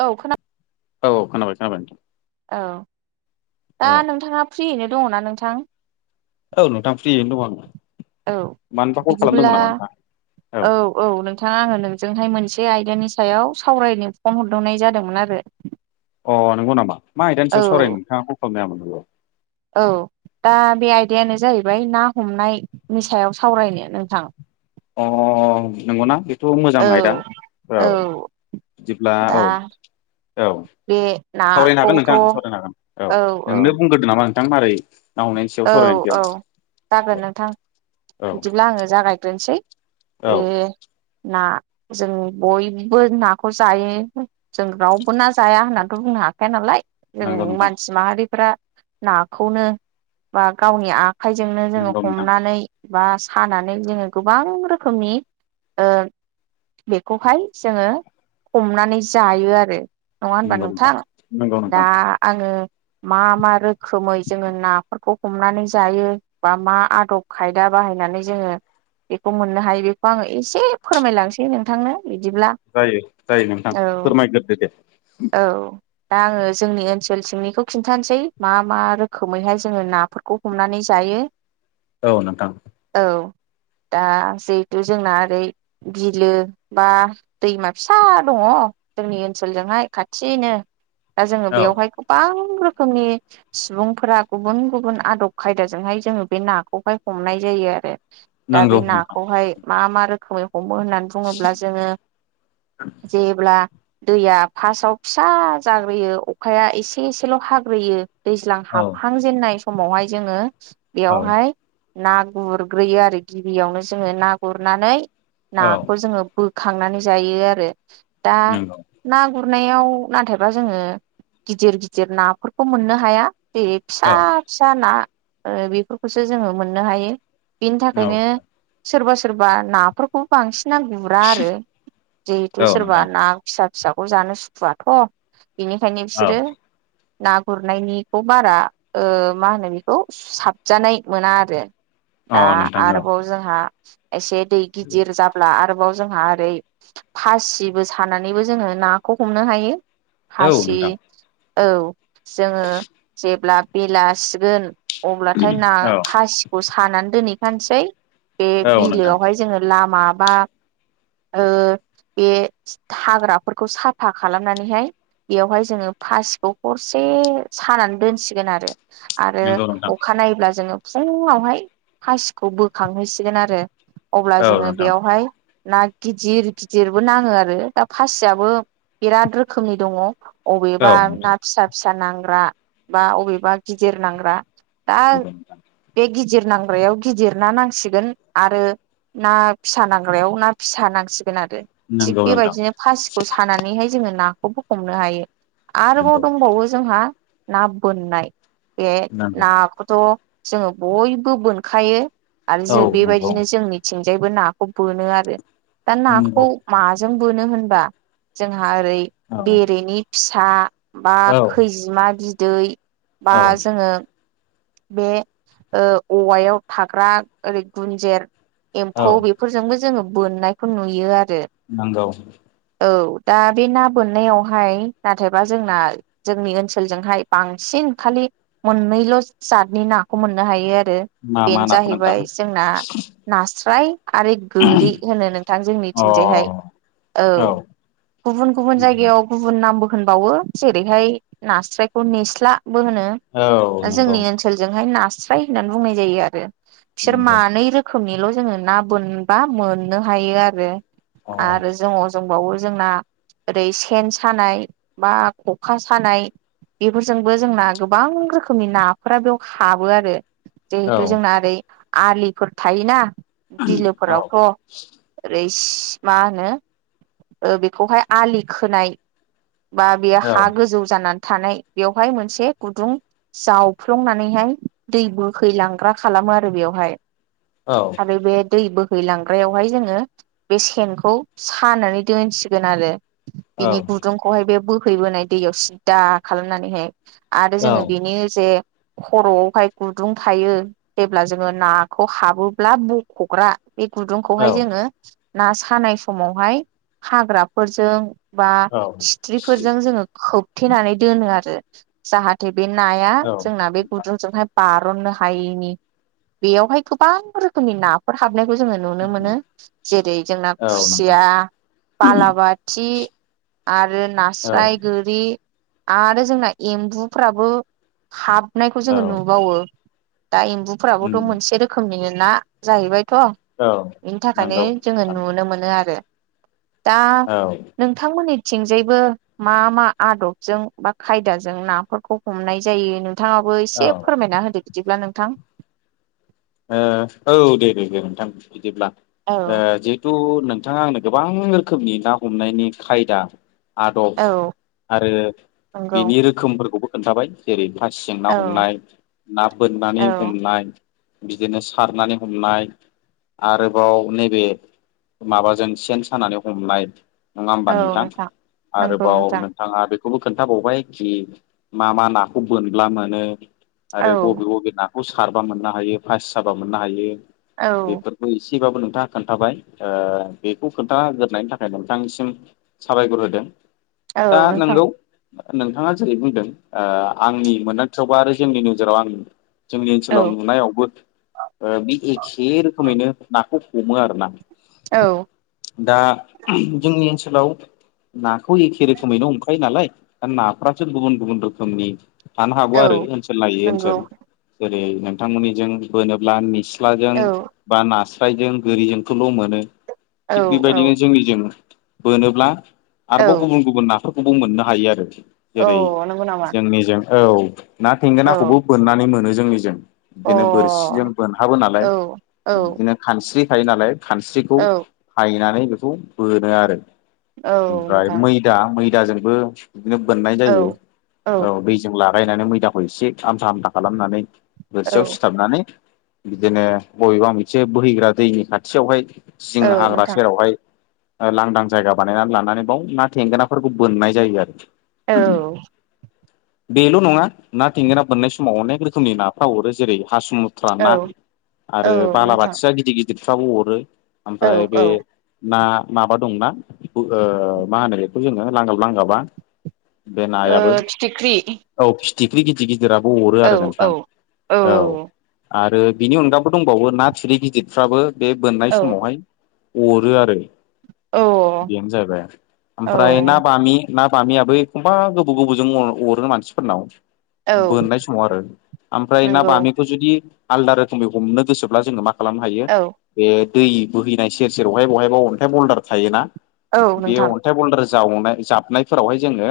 औ खोनादों। औ खोनाबाय खोनाबाय औ दा औ नोंथाङा फ्रियैनो दङना नोंथां औ नोंथां फ्रियैनो दं आङो औ मानोबा कल बिदिब्ला खालामदोंमोन नामा नोंथां औ औ नोंथाङा आङो नोंजोंहाय मोनसे बे आयदानि सायाव सावरायनो फन हरदोंनाय जादोंमोन आरो अ नंगौ नामा मा औ आइदानसेयाव सरायनो नोंथाङा कल खालामनो हामोन नोंगौ औ दा बे आयदायानो जाहैबाय ना हमनायनि सायाव सावरायनो नोंथां अ नंगौना बेथ' मोजां औ औ बिदिब्ला दा औ औ बे सावरायनो हागोन नाखौथ' नोंथां औ औ जानमारै औ औ जागोन नोंथां औ बिदिब्ला आङो जागायग्रोनसै औ बे ना जों बयबो नाखौ जायो। नंगौ जों नोंथां मानसि माहारिफ्रा नाखौनो खाइजोंनो जोंङो नंगौ नोंथां हमनानै। बा सानानै जोङो गोबां रोखोमनि ओ। बेखौहाय जोंङो हमनानै जायो आरो नंङा होनबा नंगौ नोंथां? नंगौ दा नोंथां आंङो मा मा रोखोमै जोंङो ना खौ हमनानै जायो बा मा आदब खायदा बाहायनानै जोंङो बेखौ मोननो हायो बेखौ आङो ऐसे फोरमायलांसै नोंथांनो। बिदिब्ला। जायो जायो नोंथां औ फोरमायग्रोदो दे औ दा आङो जोंनि ओनसोल सिंनिखौ खिन्थानोसै मा मा रोखोमैहाय। [unintelligible] जोङो नाफोरखौ हमनानै जायो औ नोंथां औ दा जिहेथु जोंना ओरै बिलो बा दैमा फिसा दङ जोंनि ओनसोलजोंहाय खाथिनो। दा जोङो औ बेवहाय गोबां रोखोमनि सिबुंफोरा। गुबुन गुबुन आदब खायदाजोंहाय जोङो बे नाखौहाय हमनाय जायो आरो। दा नंगौ बे नोंथां नाखौहाय मा मा रोखोमै। हमो होननानै बुङोब्ला जोङो जेब्ला। दैया फासआव फिसा जाग्रोयो अखाया एसे एसेल' हाग्रोयो। दैज्लां औ हाब। नाय समावहाय जोङो औ बेयावहाय ना गुरग्रोयो आरो गिबियावनो जोङो ना गुरनानै औ नाखौ जोङो बो खांनानै जायो आरो दा नंगौ ना गुरनायाव नाथायबा जोङो गिदिर गिदिर नाफोरखौ मोननो हाया जेरै औ फिसा फिसा ना ओ बेफोरखौसो जोङो मोननो हायो बेनि औ थाखायनो सोरबा सोरबा नाफोरखौबो बांसिना गुरा आरो औ जिहेथु सोरबा नोंथां ना फिसा फिसाखौ जानो सुखुवाथ' बिनिखायनो औ बिसोरो ना गुरनायनिखौ बारा ओ मा होनो बेखौ साबजानाय मोना आरो औ दा नोंथां औ आरोबाव जोंहा एसे दै गिदिर जाब्ला आरो बाव जोंहा ओरै फासिबो सानानैबो जोङो नाखौ हमनो हायो औ फासि नोंथां औ जोङो जेब्ला बेलासिगोन अब्लाथाय ना औ फासिखौ सानानै दोनहैखानोसै बे औ नोंथां बिलोआवहाय जोङो लामा बा ओ बे थाग्राफोरखौ साफा खालामनानैहाय बेवहाय जोङो फासिखौ हरसे सानानै दोनसिगोन आरो आरो नंगौ नोंथां अखा नायोब्ला जोङो फुङावहाय फासिखौ बोखांहोसिगोन आरो अब्ला औ जोङो नोंथां बेयावहाय ना गिदिर गिदिरबो नाङो आरो दा फासियाबो बेराद रोखोमनि दङ औ अबेबा नोंथां ना फिसा फिसा नांग्रा बा अबेबा गिदिर नांग्रा दा बे गि गिदिर नांग्रायाव गिदिर ना नांसिगोन आरो ना फिसा नांग्रायाव ना फिसा नांसिगोन [unintelligible] आरो थिग नंगौ नोंथां बेबायदिनो फासिखौ सानानैहाय जोङो नाखौबो हमनो हायो आरोबाव नंगौ नोंथां दंबावो जोंहा ना बोननाय बे नंगौ नंगौ नाखौथ' जोङो बयबो बोनखायो आरो औ जों नंगौ बेबायदिनो जोंनिथिंजायबो नाखौ बोनो आरो दा नंगौ नाखौ माजों जों बोनो होनबा जोंहा ओरै बेरेनि फिसा बा औ खैजिमा बिदै बा औ जोङो बे ओ औवायाव थाग्रा ओरै गुुनजेर एम्फौ औ बेफोरजोंबो जोङो बोननायखौ नुयो आ नोंगौ दा बे ना बोननायावहाय नाथायबा जोंना जोंनि ओनसोलजोंहाय बांसिन खालि मोननैल' जादनि नाखौ मोननो हायो आरो मा मा बेनो नाखौ नोंथां जाहैबाय जोंना नास्राय आरो गोरि होनो नोंथां अ जोंनिथिंजायहाय औ गुबुन गुबुन जायगायाव गुबुन नामबो होनबावो जेरैहाय नास्रायखौ निस्ला बो होनो औ नंगौ जोंनि जोङोहाय नास्राय होननानै बुंनाय जायो आरो बिसोर नंगौ मानै रोखोमनिल' जोङो ना बोनबा मोननो हायो आरो अ आरो जों अजोंबावो जोंना ओरै सेन सानाय बा ख'खा सानाय बेफोरजोंबो जोंना गोबां रोखोमनि ना फोरा बेयाव हाबो आरो औ जिहेथु जोंना ओरै आलिफोर थायोना औ बिलोफोरावथ' ओरै मा होनो बेखौहाय आलि खोनाय बा बेयो हा औ गोजौ जानानै थानाय बेवहाय मोनसे गुदुं जाव फ्लंनानैहाय दै बोहैलांग्रा खालामो आरो बेवहाय औ आरो बे दै बो हैैलांग्रायावहाय जोङो बे सेनखौ सानानै दोनसिगोन आरो। औ बिनि गुदुंखौहाय बे बोहैबोनाय दैयाव सिदा खालामनानैहाय। आरो जोङो बेनि जे खर'आवहाय गुदुं थायो जेब्ला जोङो नाखौ हाबोब्ला बख'ग्रा बे गुदुंखौहाय औ जोङो ना सानाय समावहाय हाग्राफोरजों बा औ सिथ्रिफोरजों जोङो खोबथेनानै दोनो आरो जाहाथे बे नाया औ जोंना बे नोंथां गुदुंजोंहाय बारननो हायिनि बेयावहाय गोबां रोखोमनि नाफोर हाब बनायखौ जोङो नुनो मोनो जेरै जोंना औ नोंथां खुसिया बालाबाथि आरो औ नास्राय गोरि आरो जोंना एम्बुफ्राबो हाबनायखौ औ जोङो नुबावो। दा एम्बुफ्राबोथ' मोनसे रोखोमनिनो ना जाहैबाय। थ' औ बिनि थाखायनो नंगौ जोङो नोंथां नुनो मोनो आरो दा औ नोंथांमोननि थिंजायबो मा मा आदबजों बा खायदाजों नाफोरखौ हमनाय जायो। नोंथाङाबो औ एसे फोरमायना होदो बिदिब्ला नोंथां। औ दे दे दे नोंथां बिदिब्ला औ जिहेथु नोंथाङा आंनो गोबां रोखोमनि ना हमनायनि खायदा आदब औ आरो नंगौ बिनि रोखोमफोरखौबो खोन्थाबाय जेरै खासिजों औ ना हमनाय ना बोननानै औ हमनाय बिदिनो सारनानै हमनाय आरोबाव नैबे माबाजों सेन सानानै हमनाय नङा होमबा नोंथां नंगौ आरोबाव नोंथां नोंथाङा बेखौबो खोन्थाबावबाय जि मा मा नाखौ बोनब्ला मोनो औ आरो बबे बबे ना खौ सारबा मोननो हायो पास जाबा मोननो हायो औ बेफोरबो एसे ब्लाबो नोंथाङा खोन्थाबाय बेखौ खोन्थाग्रोनायनि थाखाय नोंथांनिसिम साबायखर होदों। दा औ नोंथां नोंगौ नोंथाङा जेरै बुंदों आंनि मोनदांथियावबा आरो जोंनि नोजोराव आंनि जोंनि ओनसोलाव औ नुनायावबो बे एखे रोखोमैनो नाखौ हमो आरोना औ दा जोंनि ओनसोल ओनसोलाव नाखौ एखे रोखोमैनो हमखायो नालाय दा नाफ्रासो गुबुन गुबुन रोखोमनि थानो हागौ आरो औ ओनसोल लायै नंगौ ओनसोल जेरै नोंथांमोननिजों बोनोब्ला मेसिन ख्लाजों औ बा नास्रायजों गोरिजोंखौल' मोनो। औ थिग औ बेबायदिनो जोंनि जों बोनोब्ला आरोबाव औ गुबुन गुबुन नाफोर खौ मोननो हायो आरो औ जेरै नंगौ नामा जोंनिजों औ ना औ थेंगोनाखौबो बोननानै मोनो जोंनिजों अ'। जों बोनहाबो नालाय, औ बिदिनो खानस्रि थायो नालाय खानस्रिखौ फायनानै बेखौ बोनो आरो। औ ओमफ्राय नोंथां मैदा -मैदाजोंबो बिदिनो बोननाय औ जायो। औ दैजों लागायनानै मैदाखौ एसे आमथा- आमथा खालामनानै औ बोरसियाव सिथाबनानै बिदिनो बबेबा मोनसे बोहैग्रा दैनि खाथियावहाय औ सिं हाग्रा नोंथां सेरावहाय लांदां जायगा बानायनानै लानानै बाव ना थेंगोनाफोरखौ बोननाय जायो आरो। औ। बेल' नङा ना थेंगोना बोननाय समाव अनेक रोखोमनि नाफ्रा हरो जेरै हासम [unintelligible] औ ना औ आरो नोंथां बालाबाथिया गिदिर गिदिरफ्राबो अरो औ ओमफ्राय बे औ ना माबा दंना? बेखौ मा होनो, बेखौ जोङो लांगाब- लांगाबा। बे ओ नायाबो फिथिख्रि औ फिथिख्रि [unintelligible] गिदिराबो अरो औ आरो औ नोंथां। औ। आरो बिनि अनगाबो दंबावो, ना थिरै गिदिरफ्राबो बे बोननाय औ समावहाय अरो आरो। औ बेनो जाहैबाय औ ओमफ्राय ना बामि ना बामियाबो एखमबा गोबौ- गोबौजों अरो मानसिफोरनाव औ बोननाय समाव आरो ओमफ्राय ना नंगौ बामिखौ जुदि आलदा रोखोमै हमनो गोसोब्ला, जोङो मा खालामनो हायो औ बे दै बोहैनाय सेर -सेर बहाय- बहायबा अन्थाइ बल्डार थायो ना। औ बे नोंथां अन्थाइ बल्डार जावनाय -जाबनायफोरावहाय जोङो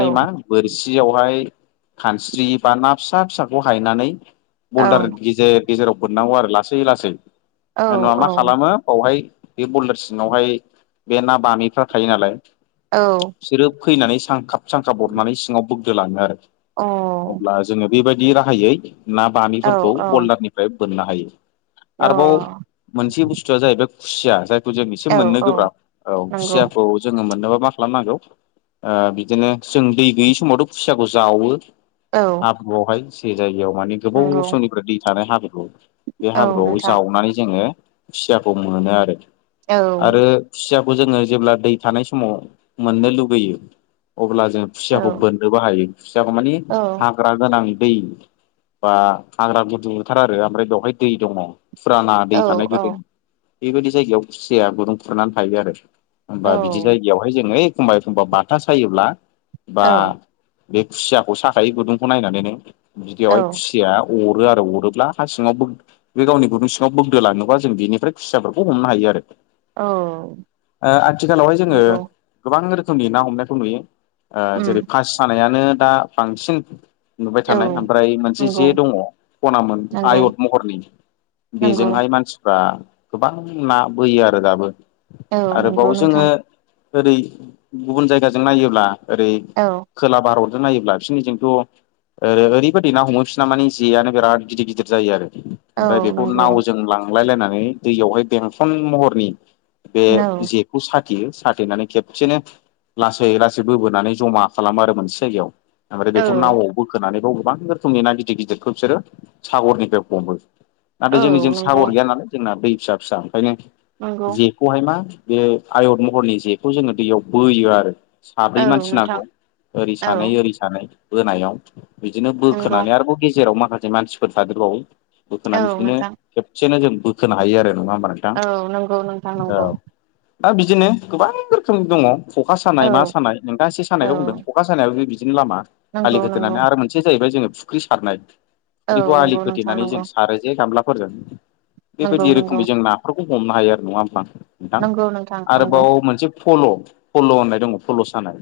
औ मा बोरसियावहाय खानस्रि बा ना फिसा- फिसाखौ हायनानै, औ बल्दार गेजेर- गेजेराव बोननांगौ आरो लासै लासै औ -लासै होनबा औ मा खालामो बावहाय बे बलदार सिङावहाय बे ना बामिफ्रा थायो नालाय। औ अ बिसोरो फैनानै सांखाब- सांखाब अरनानै सिङाव बोग्दोलाङो आरो। अ। अब्ला जोङो बेबायदि राहायै ना बामिफोरखौ बल्दारनिफ्राय बोननो हायो। औ आरोबाव अ मोनसे बुसथुआ जाहैबाय खुसिया। जाय [unintelligible] जों इसे औ मोननो औ गोब्राब। औ नंगौ खुसियाखौ जोङो मोननोबा मा खालामनांगौ, ओ बिदिनो जों दै गैयि समावथ' खुसियाखौ जावो। औ हाब्रुआवहाय से जायगायाव माने गोबाव नंगौ समनिफ्राय दै थानाय हाब्रु बे औ हाब्रुआव नोंथां जावनानै जोङो खुसियाखौ मोनो आरो। औ आरो खुसियाखौ जोङो जेब्ला दै थानाय समाव मोननो लुबैयो। अब्ला जों औ खुसियाखौ बोननोबो हायो। खुसियाखौ माने औ हाग्रा गोनां दै बा हाग्रा गुदु थार आरो ओमफ्राय बेवहाय दै दङ, फुराना दै औ थानाय गोदो बेबायदि जायगायाव खुसियाया गुदुं खुरनानै थायो आरो। औ होमबा बिदि जायगायावहाय जोङो एखमबा- एखमबा बाथा सायोब्ला बा औ बे खुसियाखौ साखायो गुदुंखौ नायनानैनो बिदियावहाय औ खुसियाया अरो आरो। अरोब्ला हा सिङाव बोग बे गावनि गुदुं सिङाव बोग्दो लाङोबा जों बिनिफ्राय खुसियाफोरखौ [unintelligible] हमनो हायो आरो। औ ओ आथिखालावहाय जोङो नंगौ गोबां [unintelligible] रोखोमै ना हमनायखौ नुयो। ओ जेरै उम पासि सानायानो दा बांसिन नुबाय औ थानाय ओमफ्राय [unintelligible] [unintelligible] नंगौ जे दङ खनामोन नंगौ आयत महरनि नंगौ बेजोंहाय मानसि [unintelligible] गोबां ना बोयो आरो दाबो। औ नंगौ आरोबाव जोङो नोंथां ओरै गुबुन जायगाजों नायोब्ला ओरै औ खोला -भारत नायोब्ला बिसोरनिजोंथ' ओरैबायदि बादि ना हमो, बिसिना मानि जेयानो बिराद गिदिर -गिदिर जायो आरो। औ ओमफ्राय बेखौ नंगौ नावजों लांलाय लायनानै दैयावहाय बेंखन महरनि बे औ जेखौ [unintelligible] [unintelligible] साथेनानै खेबसेनो लासै- लासै बोबोनानै जमा खालामो आरो मोनसे जायगायाव। ओमफ्राय औ बेखौ नावआव बोखोनानैबाव गोबां रोखोमनि ना गिदिर -गिदिरखौ बिसोरो सागरनिफ्राय हमो। नाथाय औ जोंनिजों नंगौ सागर गैया नालाय जोंना दै फिसा फिसा ओंखायनो नंगौ जेखौहाय मा बे आयत महरनि जेखौ जोङो दैयाव बोयो आरो साब्रै औ मानसि नोंथां नांगौ ओरै औ सानै ओरै सानै बोनायाव बिदिनो बो नंगौ खोनानै आरोबाव गेजेराव माखासे मानसिफोर थादेरबावो औ बोखोनानै बिदिनो नोंथां खेबसेनो जों बोखोनो हायो आरो नङा होमबा नोंथां औ नंगौ नोंथां औ नंगौ दा बिदिनो गोबां रोखोम दङ ख'खा औ सानाय मा सानाय नोंथाङा से औ सानायखौ बुंदों ख'खा सानायाबो बिदि बिदिनो लामा आालि नंगौ नंगौ गोदोननानै आरो मोनसे जाहैबाय जोङो फुख्रि सारनाय औ फुख्रिखौ आलि नंगौ नोंथां खोथेनानै जों नंगौ सारो जे गामलाफोरजों नंगौ बेबायदि नंगौ रोखोमै जों नाफोरखौ हमनो हायो आरो नङा होमबा नोंथां नंगौ नोंथां नंगौ आरोबाव मोनसे फल' फल' होननाय दङ फल' सानाय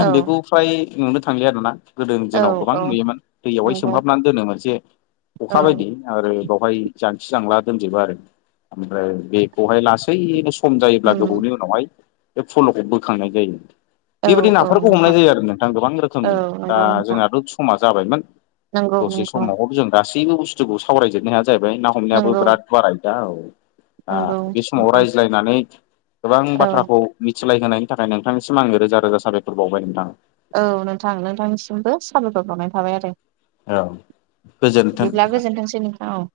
औ बेखौ फ्राय नुनो थांलिया आरोना गोदोनि औ दिनाव गोबां औ नुयोमोन दैयावहाय नंगौ सोमहाबनानै दोनो मोनसे औ अखा बायदि आरोबाव बेवहाय जांसि जांला दोनजोबो आरो ओमफ्राय बेखौहाय लासैनो सु खम जायोब्ला उम गोबावनि उनावहाय बे फल'खौ बोखांनाय जायो औ बेबायदि औ नाफोरखौ हमनाय नोंथां जायो आरो नोंथां गोबां औ रोखोमनि दा नंगौ नोंथां जोंहाथ' समा जाबायमोन नंगौ दसे नंगौ समावबाबो जों गासैबो बुस्थुखौ सावरायजोबनो हाया जाहैबाय ना हमनायाबो नंगौ बिराद बाराय दा औ दा नंगौ बे समाव नोंथां रायज्लायनानै गोबां औ बाथ्राखौ मिथ सलाय होनायनि थाखाय नोंथांनिसिम आङो रोजा रोजा साबायखर बावबाय नोंथां औ नोंथां नोंथांनिसिमबो साबायखर बावनाय थाबाय आरो औ गोजोन्थों बिदिब्ला नोंथां गोजोनथोंसै नोंथां औ